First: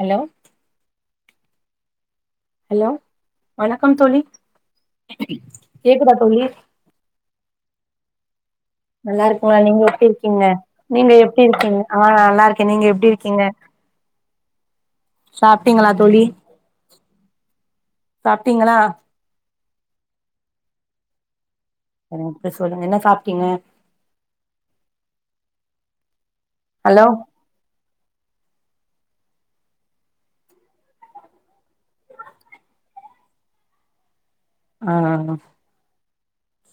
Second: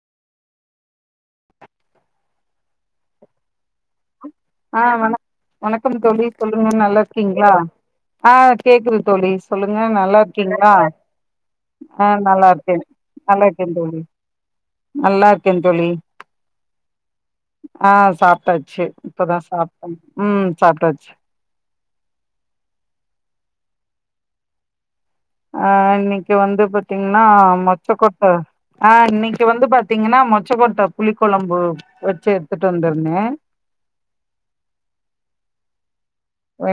Hello hello வணக்கம் தோழி ஆ வணக் வணக்கம் தோழி சொல்லுங்க நல்லாருக்கீங்ளா ஆஹ் கேக்குது நல்லா தோழி இருக்குங்களா சொல்லுங்க நீங்க எப்டி நல்லா இருக்கீங்க இருக்கீங்களா நீங்க எப்டி இருக்கீங்க ஆ நல்லா இருக்கே இருக்கேன் நீங்க எப்டி இருக்கீங்க நல்லா இருக்கேன் தோழி நல்லா இருக்கேன் தோழி ஆ சாப்ட்டீங்களா சாப்ட்டாச்சு இப்போதா சாப்ட்டோ ம் சாப்ட்டாச்சு செரிங்க அப்டி சொல்லுங்க என்ன சாப்டீங்க ஆ இன்னைக்கு வந்து பாத்தீங்னா மொச் மொச்சக்கொட்ட ஆ இன்னைக்கு வந்து பாத்தீங்கனா மொச்சைக்கோட்ட புளி குழம்பு வச்சு எடுத்துட்டு வந்துருந்தே ஆ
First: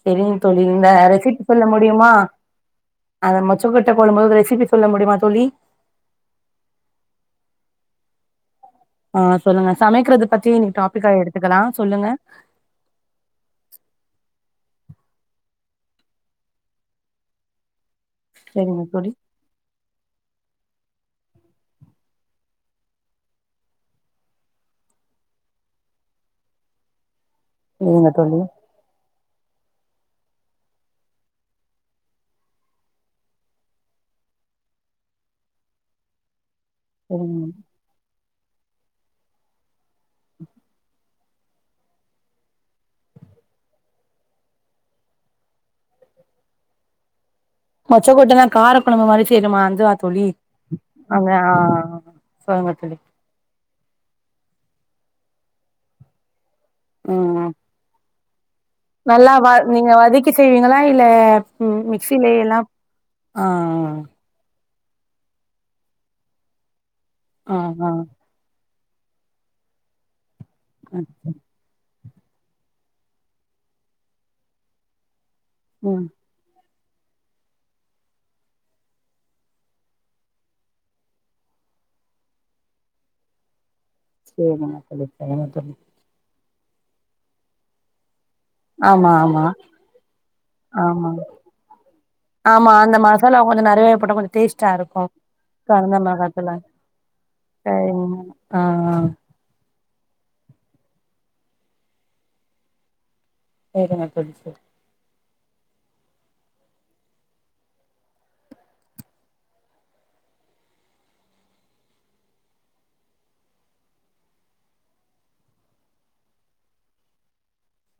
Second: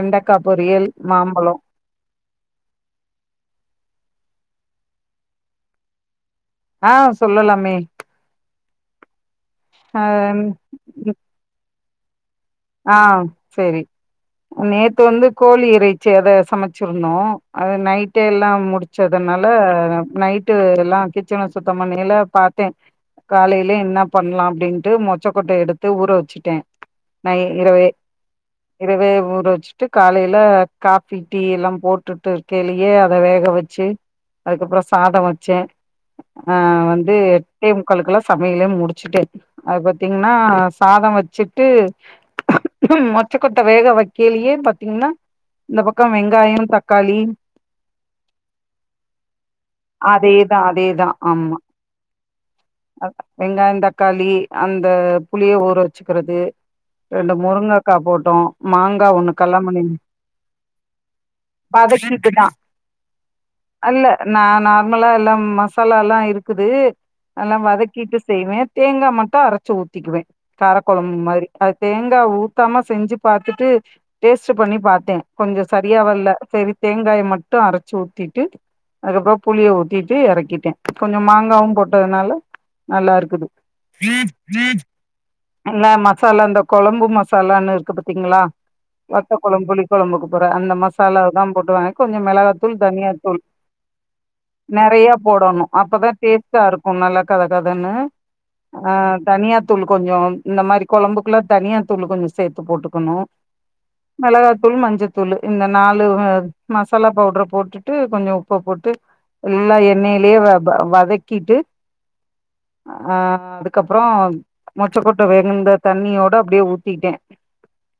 செரிங்க தோழி இந்த பொரியல் ரெசிபி மாம்பழோ சொல்ல முடியுமா அந்த மொச்சக்கொட்ட கோழம்போட ரெசிபி சொல்ல முடியுமா தோழி ஆ சொல்லலாமே ஆஹ் சொல்லுங்க ஆ சமைக்ரத பத்தி இன்னைக்கு டாபிக்க எடுத்துக்கலா சொல்லுங்க ஆ செரி நேத்து வந்து கோழி இறைச்சி அத சமைச்சிருந்தோ அது நைட் [unintelligible] எல்லா செரிங்க தோழி முடிச்சதுனால நைட்டு எல்லா கிச்சன்ன சுத்தொ பண்ணியில பாத்தே காலையிலெ என்ன பண்ணலா அப்டின்ட்டு மொச்சக்கொட்ட எடுத்து ஊற வெச்சுட்டேன் நை இரவு செரிங்க தோழி இரவு ஊற வச்சுட்டு காலையில ஃகாபி டீ எல்லா போட்டுட்டு இருக்கேலயே அத வேக வச்சு அதுக்கப்பரொ சாதோ வச்சே ஆ வந்து செரிங்க எட்டே முக்களுக்கெல்லா சமையலயே முடிச்சுட்டே அது பாத்தீங்ன்னா சாதோ வச்சுட்டு மொச்சக்கொட்ட வேக வக்கிலியே பாத்தீங்ன்னா இந்த பக்கொ வெங்காயொ தக்காளி மொச்சக்கொட்டல்லா கார கொலம்பு மாரி செய்ருமா அந்துவ தோழி அங்க ஆஹ் அக் வெங்காயம் தக் களி அந்த புளிய ஊற வச்சுக்கிறது ரெண்டு ம் முருங்கக்கா போட்டு ட்டும் [unintelligible] நல்லா வா நீங்க வதக்கி செய்வீங்களா இல்ல மிக்சிலே வதக்கிட்டுதா எல்லாம் ஆ ஆ ஆ ம்மலா எல்லாம மசாலால்லா இருக்குது அல்லா ஆ ஆ வதக்கிட்டு செய்வே தேங்கா மட்டு அரச்சி ஊத்திக்குவே ஆ காரக்கொழம்பு மாதுரி அது தேங் கா ஊத்தாம செஞ்சு பாத்துட்டு டேஸ்ட்டு பண்ணி பாத்தே கொஞ்ச சரியா ம் வல்ல தேங்காய மட்டு அரச்சு ஊத்திட்டு அதுக்கப்ற புளிய ஊத்திட்டு எறக்கிட்டே கொஞ்சொ மாங்காவு போட்டு டதுனால நல்லாருக்குது சேரிங்க தோழி சேரிங்க தோழி எல்லா மசாலாந்தப் கொழம்பு மசாலான்னு இருக்கு பத் திங்ளா ஆமா வத்த ஆமா கொழம் புளிகொழம்புக்கு போற அந்த ஆமா மசாலாவ தா போட்டுவ கொஞ்ச ஆமா மிளகாத்தூள் அந்த தனியாத்தூள் மசாலா கொஞ்சோ நெறையவே போட்டா கொஞ்சோ டேஸ்ட்டா இருக்கு நெறைய போடணு காரந்த அப்பதா டேஸ் மிளகாத்தூளு தாருக்கு நல்லா கத கதன்னு ஆ தனியா தூளு கொஞ்சோ இந்த மாரி கொழம்புக்குல்லா தனியா தூளு கொஞ்ச சேத்து போட்டுக்குணு [unintelligible] தூளு இந்த நாலுவ்வு மசாலா பவுட்ர போட்டுட்டு கொஞ்சொ உப்ப போட்டு எல்லா எண்ணெய்ல்யே வ ப வதக் கீட்டு அ அதுக்கப்றோ மொச்ச கொட்ட வெகுந்த தண்ணியோட அப்டியே ஊத்திட்டே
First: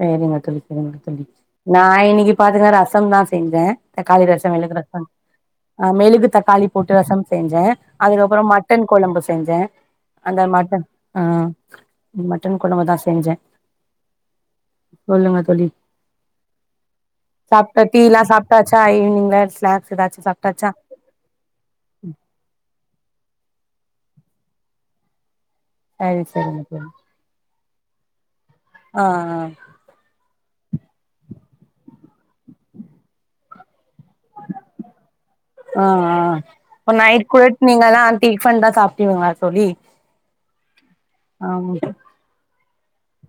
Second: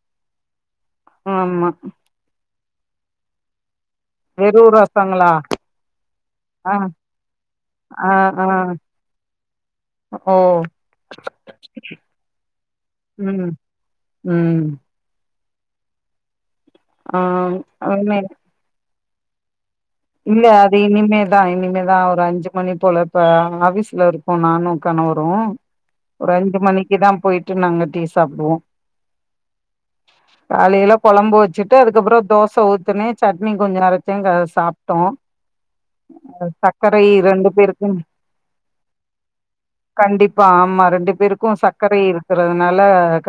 சேரிங்க தோழி செரிங் தோழி ஆமா நா இன்னிக்ககி பாத்தங்னா ரசம் தாஸ் தெங்க தக்காளி ரச வெறு மெழுகு ரசம் ரசங்களா அ மெழுகு தக்காளி ஆ போட்டு ரசம் செஞ்ச ஆ அதுக்கப்புறொ ஆ மட்டன் கொழம்பு செஞ்ச ஓ அந்த மட்ட அ மட்டன் கொழம்பு தா செஞ்சே ம் ம் சொல்லுங்க தோழி ஆ சாப்ட்ட இனிமே தீல்லா சாப்ட்டாச்சா இந்த ஸ்நேக்ஸ் இல்ல அது இனிமேதா இனிமேதா ஒரு அஞ்சு மணி போல இ ப்ப ஆவிஸ் லருக்கோ நானு கணவரு சரி ஒரு சரிங்க அஞ்சு மணிக்கி தா பொயிட் ட்டு நாங்க டீ சாப்டுவோ அ அ காலைல கொழம்பு வச்சுட்டு அதுக்கப்புறோ தோச ஊத்துனே சட்னி கொஞ்ச அரச் திங் அத சாப் ட்டோ. ஆ ஆ இப்ப சக்கரை நைட் கூட ரெண்டு பேருக்கு நீங்கல்லா டிஃபன் தா சாப்டுவீங்களா தோழி கண்டிப்பா ஆமா ரெண்டு பேருக்கூ ஆமா சர்க்கரை இருக்கிறதுனால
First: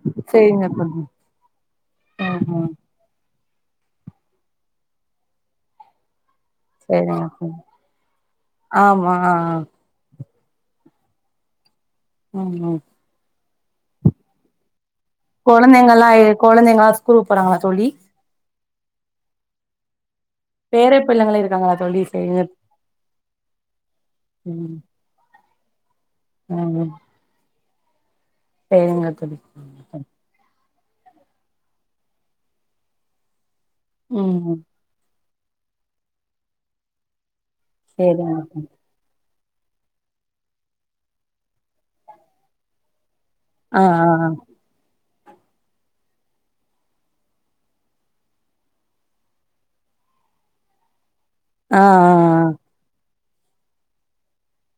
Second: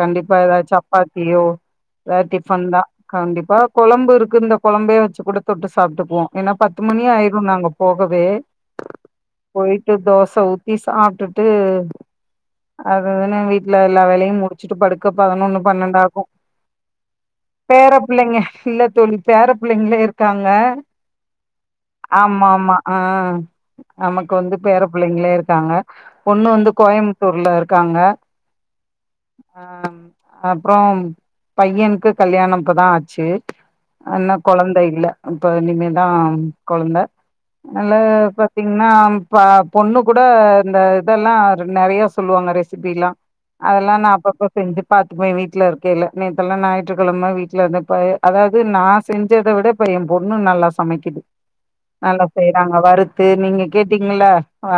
கண்டிப்பா சரிங்க எதாச்சு தோழி சப்பாத்தியோ எதாது ம் ம் டிஃபன்தா கண்டிப் இப்ப கொழம்பு இருக்கு இந்த கொழம்பே வெச்சுக் குடுத்துவிட்டு சாப்பிட்டுக்குவோ ஏனா பத்து மணி சரிங்க ஆயிரு தோழி நாங்க போகவே ஆமா ஆ ஆ போயிட்டு தோச சோ ஊத்தி சாப்பிட்டுட்டு ம் ம் அதுஅதுனா வீட் ட்ல எல்லா வேலையும் முடிச்சுட்டு படுக் க பதினொன்னு பன்னெண்டு கொழந்தைங்கல்லா ஆகு கொழந்தைங்கல்லா ஸ்கூலுக்கு போறாங்களா தோழி பேரப் பிள்ளைங்க இல்ல தோழி பேரப் பிள்ளைங்களே இருக்காங்க பேர பிள்ளைங்களா இருக்காங்களா தோழி சரிங்க ஆமா ஆமா ஆஹ் நமக்கு வந்து ம் பேரப்பிள்ளைங்களே இருக்காங்க பொண்ணு வந்து கோயம்புத்தூர்ல இருக்காங்க சேரிங்க தோழி அப்புறோ பைய்யனுக்கு கல்யாணோ இப்பதா ஆச்சு அத்னா ம் ம் கொழந்த இல்ல அப்ப இனிமேல் தா கொழந்த அனால சரிங்க தோழி பாத்தீங்கன்னா ப்பா பொண்ணு கூட இந்த இதெல்லா நெறயா சொல்லுவாங்க ரெசிபியெல்லா ஆ அதெல்லா நா அப்பப்ப செஞ்சு பாத் ப்ப வீட்டுல இருக்கயிலே நேத்தெல்லா ஞாயிற்றுக்கிழமை வீட்டுல இருந்தப்ப அதாவது நா செஞ்சத விட இப்ப எம் பொண்ணு நல்லா சமைக்குது ஆ ஆ ஆ நல்லா செய்றாங்க வறுத் து நீங்க கேட்டீங்கல்ல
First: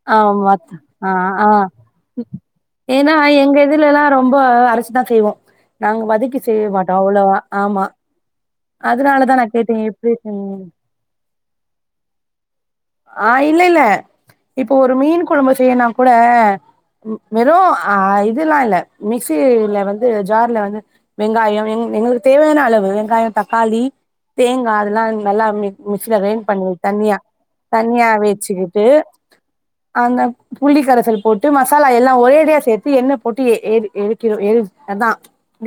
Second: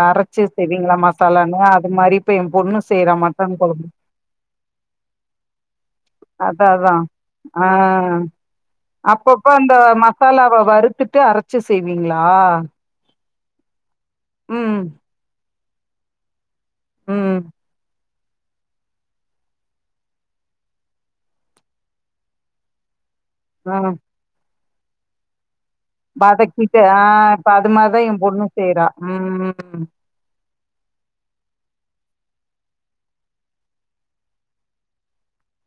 அரைச்சு ஆமா செய்வீங்களா ஆஹ் மசாலான்னு ஆஹ் அது மாரி இப்ப என் பொண்ணு ஏன்னா செய்யறா எங்க மட்டன் கொழம்பு இதுல எல்லா ரொம்போ அரச்சுதா செய்வோ நாங்க வதக்கி அதா செய்ய அதா மாட்டோ அவ்வளவா ஆ ஆமா அதனாலதா நா கேட்டேன் எப்பிடி செஞ்சீங் ட்டு அரச்சு செய்வீங்களா ஆஹ் இல்ல இல்ல இப்ப ம் ஒரு மீன் கொழம்ப செ ய்யன்னா கூட ம் வெறும் ஆ இதெல்லா இல்ல மிக்சில வந்து ஜார்ல வந்து வெங்காயோ எங்களுக்குத் தேவையான அளவு வெங்காயோ ஆ தக்காளி தேங் கா அதெல்லா நல்லா அம்மி வதக்கி விட்டு ஆஹ் ப தண்ணியா வெச்சுகிட்டு அங்க புளி கரசல் போட்டு மசாலா எல்லா ஒரே அடியா சேத்து என்ன போட்டு எ எ எருக்கிறோ அதா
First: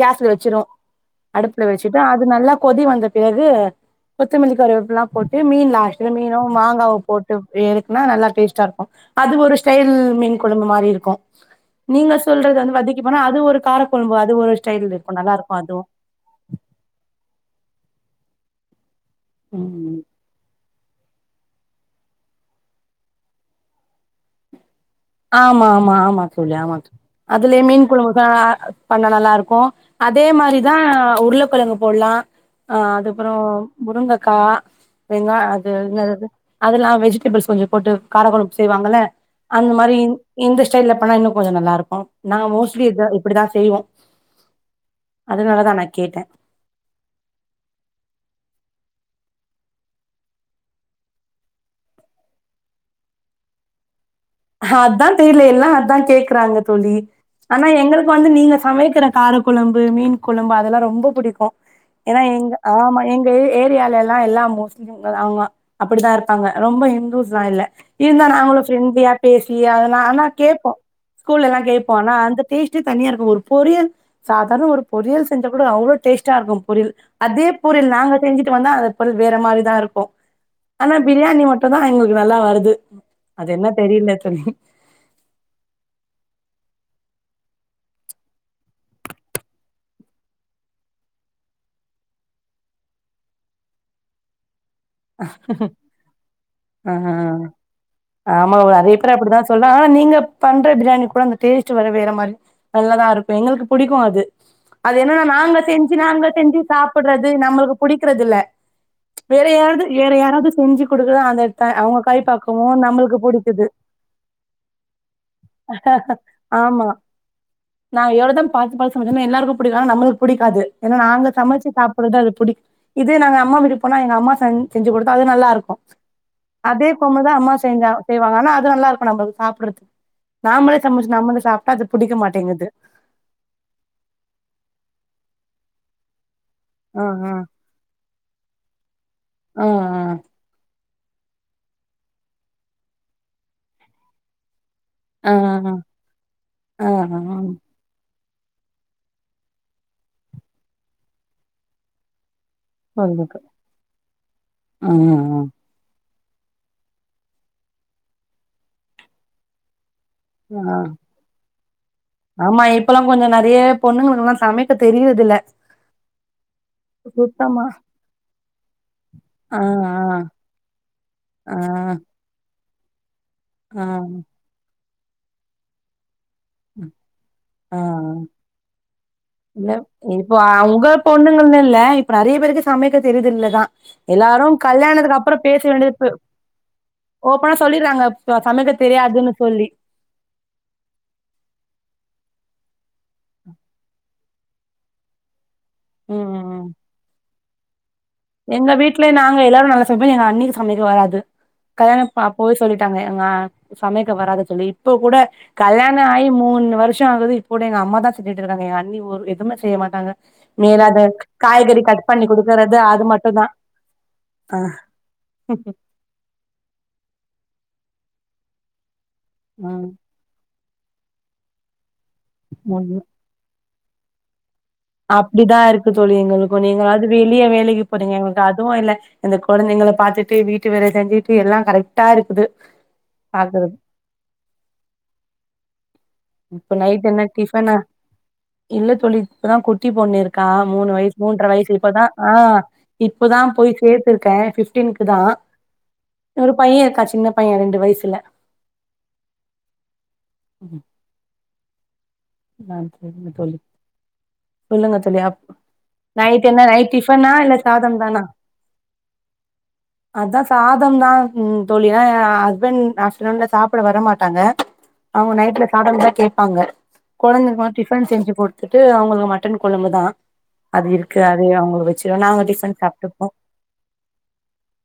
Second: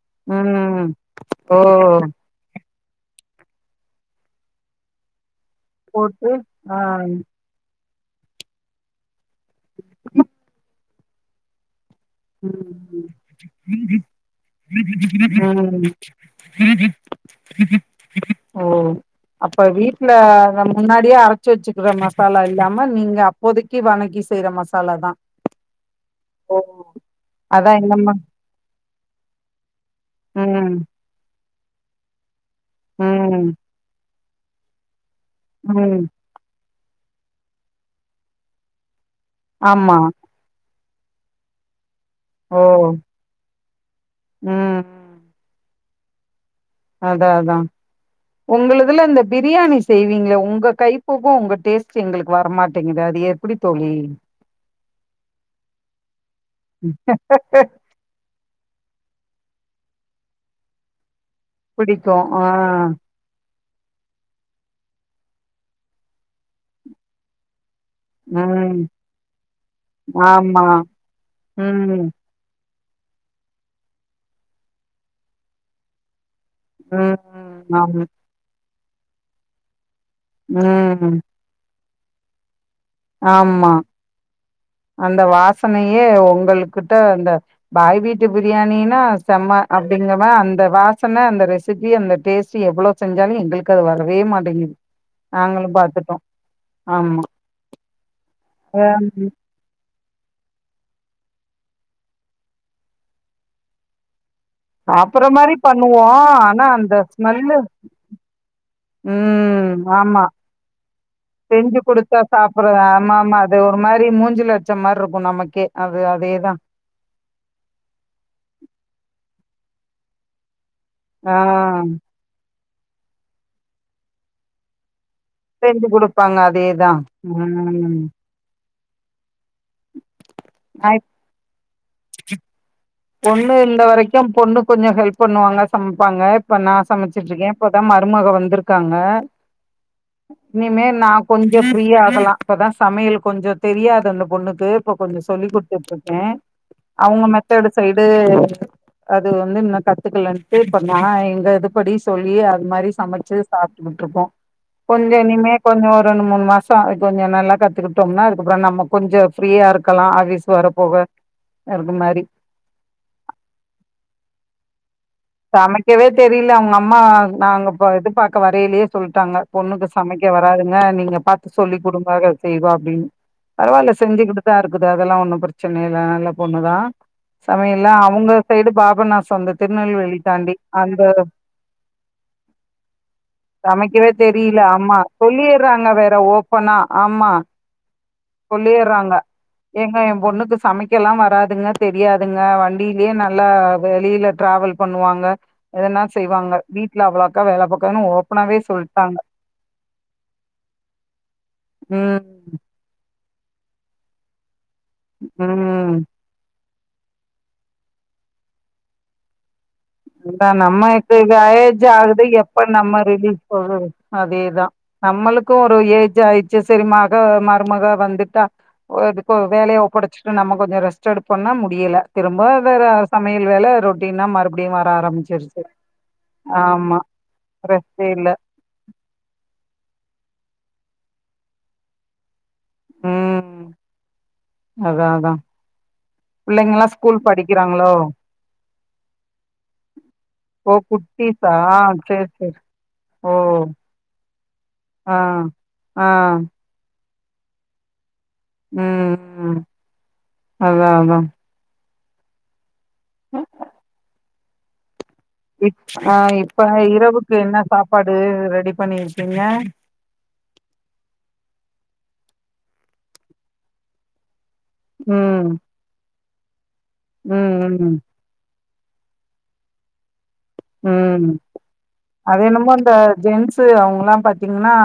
கேஸ்ல வச்சிரு ம் ஓ அடுப்புல வெச்சுட்டு அது நல்லா கொதி வந்த பிறகு கொத்தமல்லி கருவேப்பில லாம் போட் இது மீன் லாஸ்ட்ல போட்டு மீனு ஆ மாங்காவு போட்டுப் எ [unintelligible] னா நல்லா டேஸ்ட்டா இருக்கு அது ஒரு ஸ்டைல் மீன் குழம்பு மாரி இருக்கு நீங்க சொல்றது வந்து வதக்கி ம் பண்ணா அது ஒரு காரக்கொழம்பு அது ஒரு ஸ்டைல்ருக்கு நல்லாருக்கு அதுவு ஓ அப்ப ம் வீட்டுல நம் முன்னாடியே அரைச்சு வச்சுக்கற மசாலா இல்லாம நீங்க அப்போதைக்கு வணக்கி செய்யற மசா ஆமா ஆமா ஆமா தோழி ஆமா தோழி அதுலயே அதா மீன் குழம்பு என்னம்மா ப பண்ணா நல்லாருக்கு அதே மாரிதா ம் [unintelligible] உருளக்கிழங்கு போட்லா ஆ, அதுப்புறோ ம் முரங்கக் கா வெங்கா அது ம் என்னதுதது அதெல்லா வெஜிடபிள்ஸ் கொஞ்சோ போட்டு கார கொழம்பு செய்வாங்கல்ல அந்த மார் ஆமா இந் இந்த ஸ் சைல்ல பண்ணா இன்னு கொஞ்சோ நல்லா இருக்கு நா ஓ மோஸ்ட்லி இதா இப்படிதா செய்வோ ம் அது நல்ல தானைக் கேட்டே அதா அதா உங்களதுல இந்த பிரியாணி செய்வீங்களே உங்க கைப்பக்குவோ உங்க டேஸ்ட் எங்களுக்கு வர மாட்டேங்குது அது எப்டி தோழி ஹ அதா தெரியில எல்லா அதா கேக்குறாங்க தோழி ஆனா எங்களுக்கு வந்து நீங்க சமைக்கிற கார குழம்பு மீன் குழம்பு அதெல்லா ரொம்ப புடிக் கு பிடிக்கு ஏன்னா ஆ எங்க ஆமா எங்க ஏ எத் தியால எல்லா எல்லா முஸ்லிம்ங்க அவங்க அப்படிதா இருப்பாங்க ரொம்ப இந்துஸ்லா இல்ல இருந்தா நாங்களு ம் ஃப்ரெண்ட்லியாப் பேசி அதெல்லா ஆனா ஆமா கேப்போ ஸ்கூல்ல எல்லா கேப்போ ம் ஆனா அந்தட் [unintelligible] டேஸ்ட்டே தனியாருக்கு ஒரு பொரியல் சாதாரண ஒரு பொரியல் செஞ்ச கூட அவ்ளோ டேஸ்ட் டா இருக்கு பொரியல் அதே ம் பொரியல் ஆமா நாங்க செஞ்சுட்டு வந்த அந்தத் பொல் வேற மாதிரிதா இருக்கு ஆனா ம் பிரியானி மட்டும் நா எங்களுக்கு நல்லா வருது அது என்ன ஆமா தெரியல தோழி அந்த வாசனையே உங்களுக்கு கிட்ட அந்த பாய் வீட்டு பிரியாணினா செம்மை அப்படிங்கற மா அந்த வாசனை அந்த ரெசிபி அந்த டேஸ்ட்ட் எவ்வளவு செஞ்சாலும் எங்களுக்கு அது வரவே மாட்டேங்குது நாங்களும் பாத்துட்டோம் ஆமா ஆ ஆமா அதே அப்புறம் அப்படித்தான் சொல்லாம் நீங்க பண்ற பிரியாணி கூட அந்த டேஸ்ட் வர வேற மாரி நல்லாதா இருக்கும் எங்களுக்கு புடிக்கும் அது அது என்னன்னா அப்புற மாரி நாங்க செஞ்சு பண்ணுவோ நாங்க செஞ்சு ஆனா அந்த சாப்பிடுறது ஸ்மெல்லு நம்மளுக்கு புடிக்கறது இல்ல வேற ம். யாவது வேற ஆமா. யாராவது செஞ்சு கொடுக்குதா அந்தடத்த செஞ்சு அவங்க கை குடுத்தா சாப்பிடுறது. பக்கவும் நம்மளுக்கு ஆமாமா. அது புடிக்குது ஒரு மாரி மூஞ்சில அடிச்ச மாரி இருக்கும் நமக்கே. அது அதேதான். ஆமா நான் எவ்வளவுதான் பார்த்து பார்த்து எல்லாருக்கும் தா பிடிக்கா நம்மளுக்கு புடிக்காது ஏன்னா நாங்க ஆ சமைச்சு சாப்புடுறது அது புடிக்கும் இது நாங்க அம்மா விட்டு போனா எங்க அம்மா செஞ் செஞ்ச கொடு அது நல்லா இருக்கும் செஞ்சு குடுப்பாங்க. அதே அதேதான். கொழும்புதான் அம்மா செஞ்ச ம். செய்வாங்க ஆனா அது நல்லா இருக்கும் [unintelligible] சாப்புடுறது நாமளே நான் இப் சமைச்சு நம்மளே சாப் அது புடிக்க மாட்டேங்குது பொண்ணு இந்த வரைக்கும் பொண்ணு கொஞ்சம் ஹெல்ப் பண்ணுவாங்க சமைப்பாங்க இ நான் ஆ சமைச்சட்டு இருக்கேன் இப்பதான் மருமக வந்திருக்காங்க ஆ ஆ இனிமே நான் கொஞ்சம் ஃப்ரீய ஆகலாம் இப்பதான் சமையல் கொஞ்சம் தெரியாது அந்த பொண்ணுக்கு ப்ப கொஞ்சம் ஆ ஆ சொல்லி் கொடுத்துட்டு இருக்கேன் ஆ ஆ அவங்க ஆ ந்து அது வந்து இல்ல கத்துக்கலன்ட்டு இப்ப நான் எங்க இது படி சொல்லி இது மாதிரி சொல்லுது சமைச்சு சாப்ட்டுட்டு இருக்கோம் ஆ கொஞ்சம் இனிமே கொஞ்சம் ஒரு ரெண்டு மூணு மாசம் கொஞ்சம் நல்லா கத்துக்கிட்டோம்னா அதுக்கப்புறம் நம்ம கொஞ்சம் ஃப்ரீயா இருக் கலாம் ஆபீஸ் ஆ வர ஆ. போக இருக்கு மாரி இப்பெல்லாம் கொஞ்சம் நெறைய பொண்ணுங்களுக்குெல்லாம்மைக்க சமைக்கவே தெரியல அவங்க அம்மா சுத்தமா நாங்க பா இது பா க்க வரலயே சொல்டாங்க ஆ பொண்ணுக்கு சமைக்க வராதுங்க நீங்க ஆ பாத்து ஆ சொல்லி கொடுங்க அவ செய்வா [unintelligible] ஆ பரவாயில்ல செஞ்சுக்கிட்டுதா இருக் அதெல்லா ஒண்ணு பிரச்சனை இல்ல நல்ல பொண்ணுதா ஆ சமையலா அவங்க சைடு பா பண்ண சொந்த திருநெல்வேலி இப்ப உங்க பொண்ணுங்குனு இல்ல இப்ப நெறைய பேருக்கு சமைக்க தெரியுது இல்லதா சமைக்கவே எல்லாரு தெரியல ஆமா கல்யாணத்துக்கு அப்புறோ பேச சொல்லிர்றாங்க வேண்டியது பே வேற ஓப்பனா சொல்லிர தாங்கப் சொல்லிடுறாங்க ஏங்க என் பொண்ணுக்கு சமைக்கலா வராதுங்க தெரியாதுங்க வ டிலயே நல்லா வெளியில டிராவல் பண்ணுவாங்க எதுனா ம் செய்வாங்க ம் வீடல அவ்ளா க வேல பாக்காதுன்னு ஓப்பனாவே எங்க வீட்ல சொல்ட்டாங்க நாங்க எல்லாரு நல்லா சமைப்போ எங்க அண்ணிக்கு சமைக்க வராது கல்யாணம் அப்பவே ம் சொல்லிட்டாங்க ஏங்க சமக்க வராத சொல்லி இப்போ கூட ம் கல்யாணம் ஆகி மூணு வரு ஷம் ஆகுது இப்போ எங்க அம்மா தா செஞ்சிட்டு இருக்காங்க எ அண்ணி ஒரு எதுமே செய்ய மா கங்க அதா மேல அத நம்மக்கு காய்கறி ஏஜ் கட் ஆகுது பண்ணி குடுக்கறது மட்டும்தான் [unintelligible] ஆ அதேதா நம்மளுக்கு ஒரு ஏஜ் ஆயிச்சு செரி மக ம மக வந்துட்டா ஒ எதுக்கு வேலையைப் ஒப்படைச்சிட்டு நமக்கு கொஞ்சோ ரெஸ்ட் எடுப்போம்னா முடியல திரும்ப வேற சமையல் வேலை ரொ அப்டினா மறுப் அப்டிதான் இருக்கு தோழி எங்களுக்கு ஆமா நீங்களாவது வெளியே வேலைக்கு ரெஸ்ட்டே போறீங்க இல்ல எங்களுக்கு அதுவு இல்ல இந்த கொழந்தைங்க பாத்து ட்டு வீட்டு வேல செஞ்சுட்டு எல்லா கரெக்டா இருக்குது உம் பாக்குறது அதா அதா இப்ப பிள்ளைங்கல்லா நைட் ஸ்கூல் என்ன டிபனா படிக்கிறாங்களோ இல்ல தோழி இப்பதா குட்டி பொண்ணிருக்கா ஓ மூணு வயசு மூன்ற குட்டிஸா வயசு இப்பதா சேரி சேரி ஆஹ் ஓ இப்பதா போய் சேத்திருக்கே பிப்டினுக்கு ஆ தா ஆ ஒரு பைய க்கா சின்ன பைய ரெண்டு வயசுல உம் அதா அதா நா சரிங்க தோழி சொல்லுங்கத் தோழியப் இப் ஆ நைட் இப்ப என்ன நைட் டிபனா இரவுக்கு இல்ல என்ன சாதம் சாப்பாடு தானா ரெடி பண்ணிருக்கீங்க அதா சாதம் தா ம் தோழி ஏன்னா ஹஸ்பண்ட் அப்டேர்நூன்ல சாப்பிட வர மாட்டாங்க அவங்க ம் நைட்ல சாதம்தா கேப் அங்க கொழந்தைக்குமா ம் ம் டிஃபன் செஞ்சுபோ கத்துட்டு அவங்களுக்கு மட்டன் கொழம்பு தான் உம் அத என்னமோ டிஃபன் இந்த சாப்ட்டுப்போ ஜென்ஸு அவங்க எல்லாம் பாத்தீங்கன்னா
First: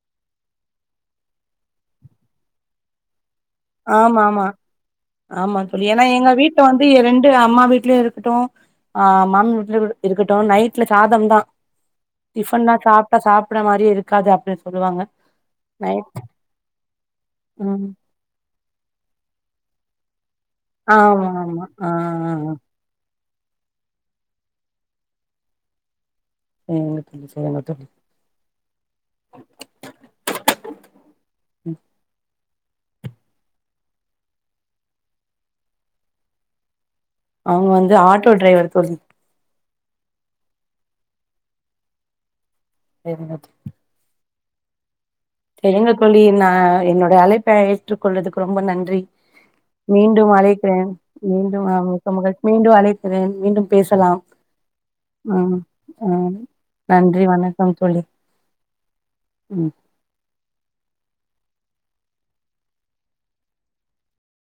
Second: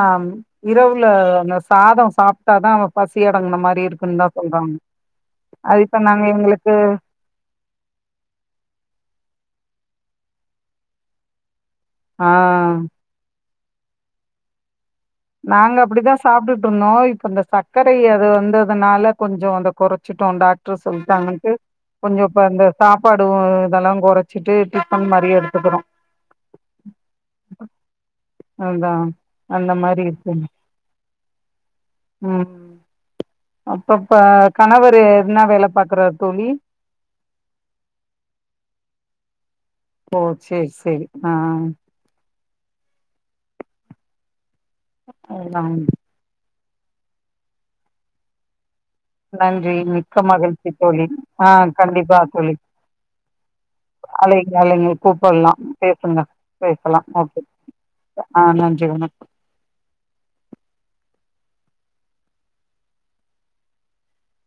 இரவு அந்த சாதம் சாப்பிட்டா தான் அவன் பஸி ஆமா ஆமா ஆமா அது தோழி இப்ப ஏன்னா நாங்க எங்க வீட்டு எங்களுக்கு வந்து ரெண்டு அம்மா வீட்லயும் இருக்கட்டும் ஆஹ் மாமியா வீட்ல இருக்கட்டும் நைட்ல சாதம் தான் ஆ டிஃபன் நா சாப்டா சாப் ப்புடா மாதிரி இருக்காது அப்படினு சொல்லுவாங்க நாங்க நைட் அப்டித்தா சாப்டுட்டு இருந்தோ இப்ப இந்த ம் சர்க்கரை அது வந்து அதனால கொஞ்சோ அந்த குறைச்சி டோ டாக்டர் ஆமா சொல்டாங்கண்ட்டு ஆமா ஆ கொஞ்சோ அந்த சாப்பாடு பாடு இதெல்லாம் கொறச்சிட்டு டிஃபன் மாரியே எடுத்துக்குறோ உங்களுக்கு இது செய்யணுமா தோழி உம் ம். உம் அப்பப்ப கணவர் என்ன வேல பாக்குறார் தோழி அவுங்க வந்து ஆட்டோ டிரைவர் தோழி ஓ சேர் சேரி ஆஹ் என்னது அதான். செரிங்க தோழி நா என்னுடய அழைப்பை ஏற்றுகொல்றதுக்கு ரொம்ப நன் நன்றி மிக்க மகிழ்ச்சி தோழி மீண்டும் ஆஹ் ஆ மிக்க கண்டிப்பா மகிழ்ச்சி தோழி மீண்டும் அழைக்கிறேன் மீண்டும் பேசலாம் அழைங்க அழைங்க கூப்பட்லா ம் பேசுங்க ம் பேசலாம் நன்றி வணக்கம் தோழி ஆஹ் நன்றி வணக்கம் ம்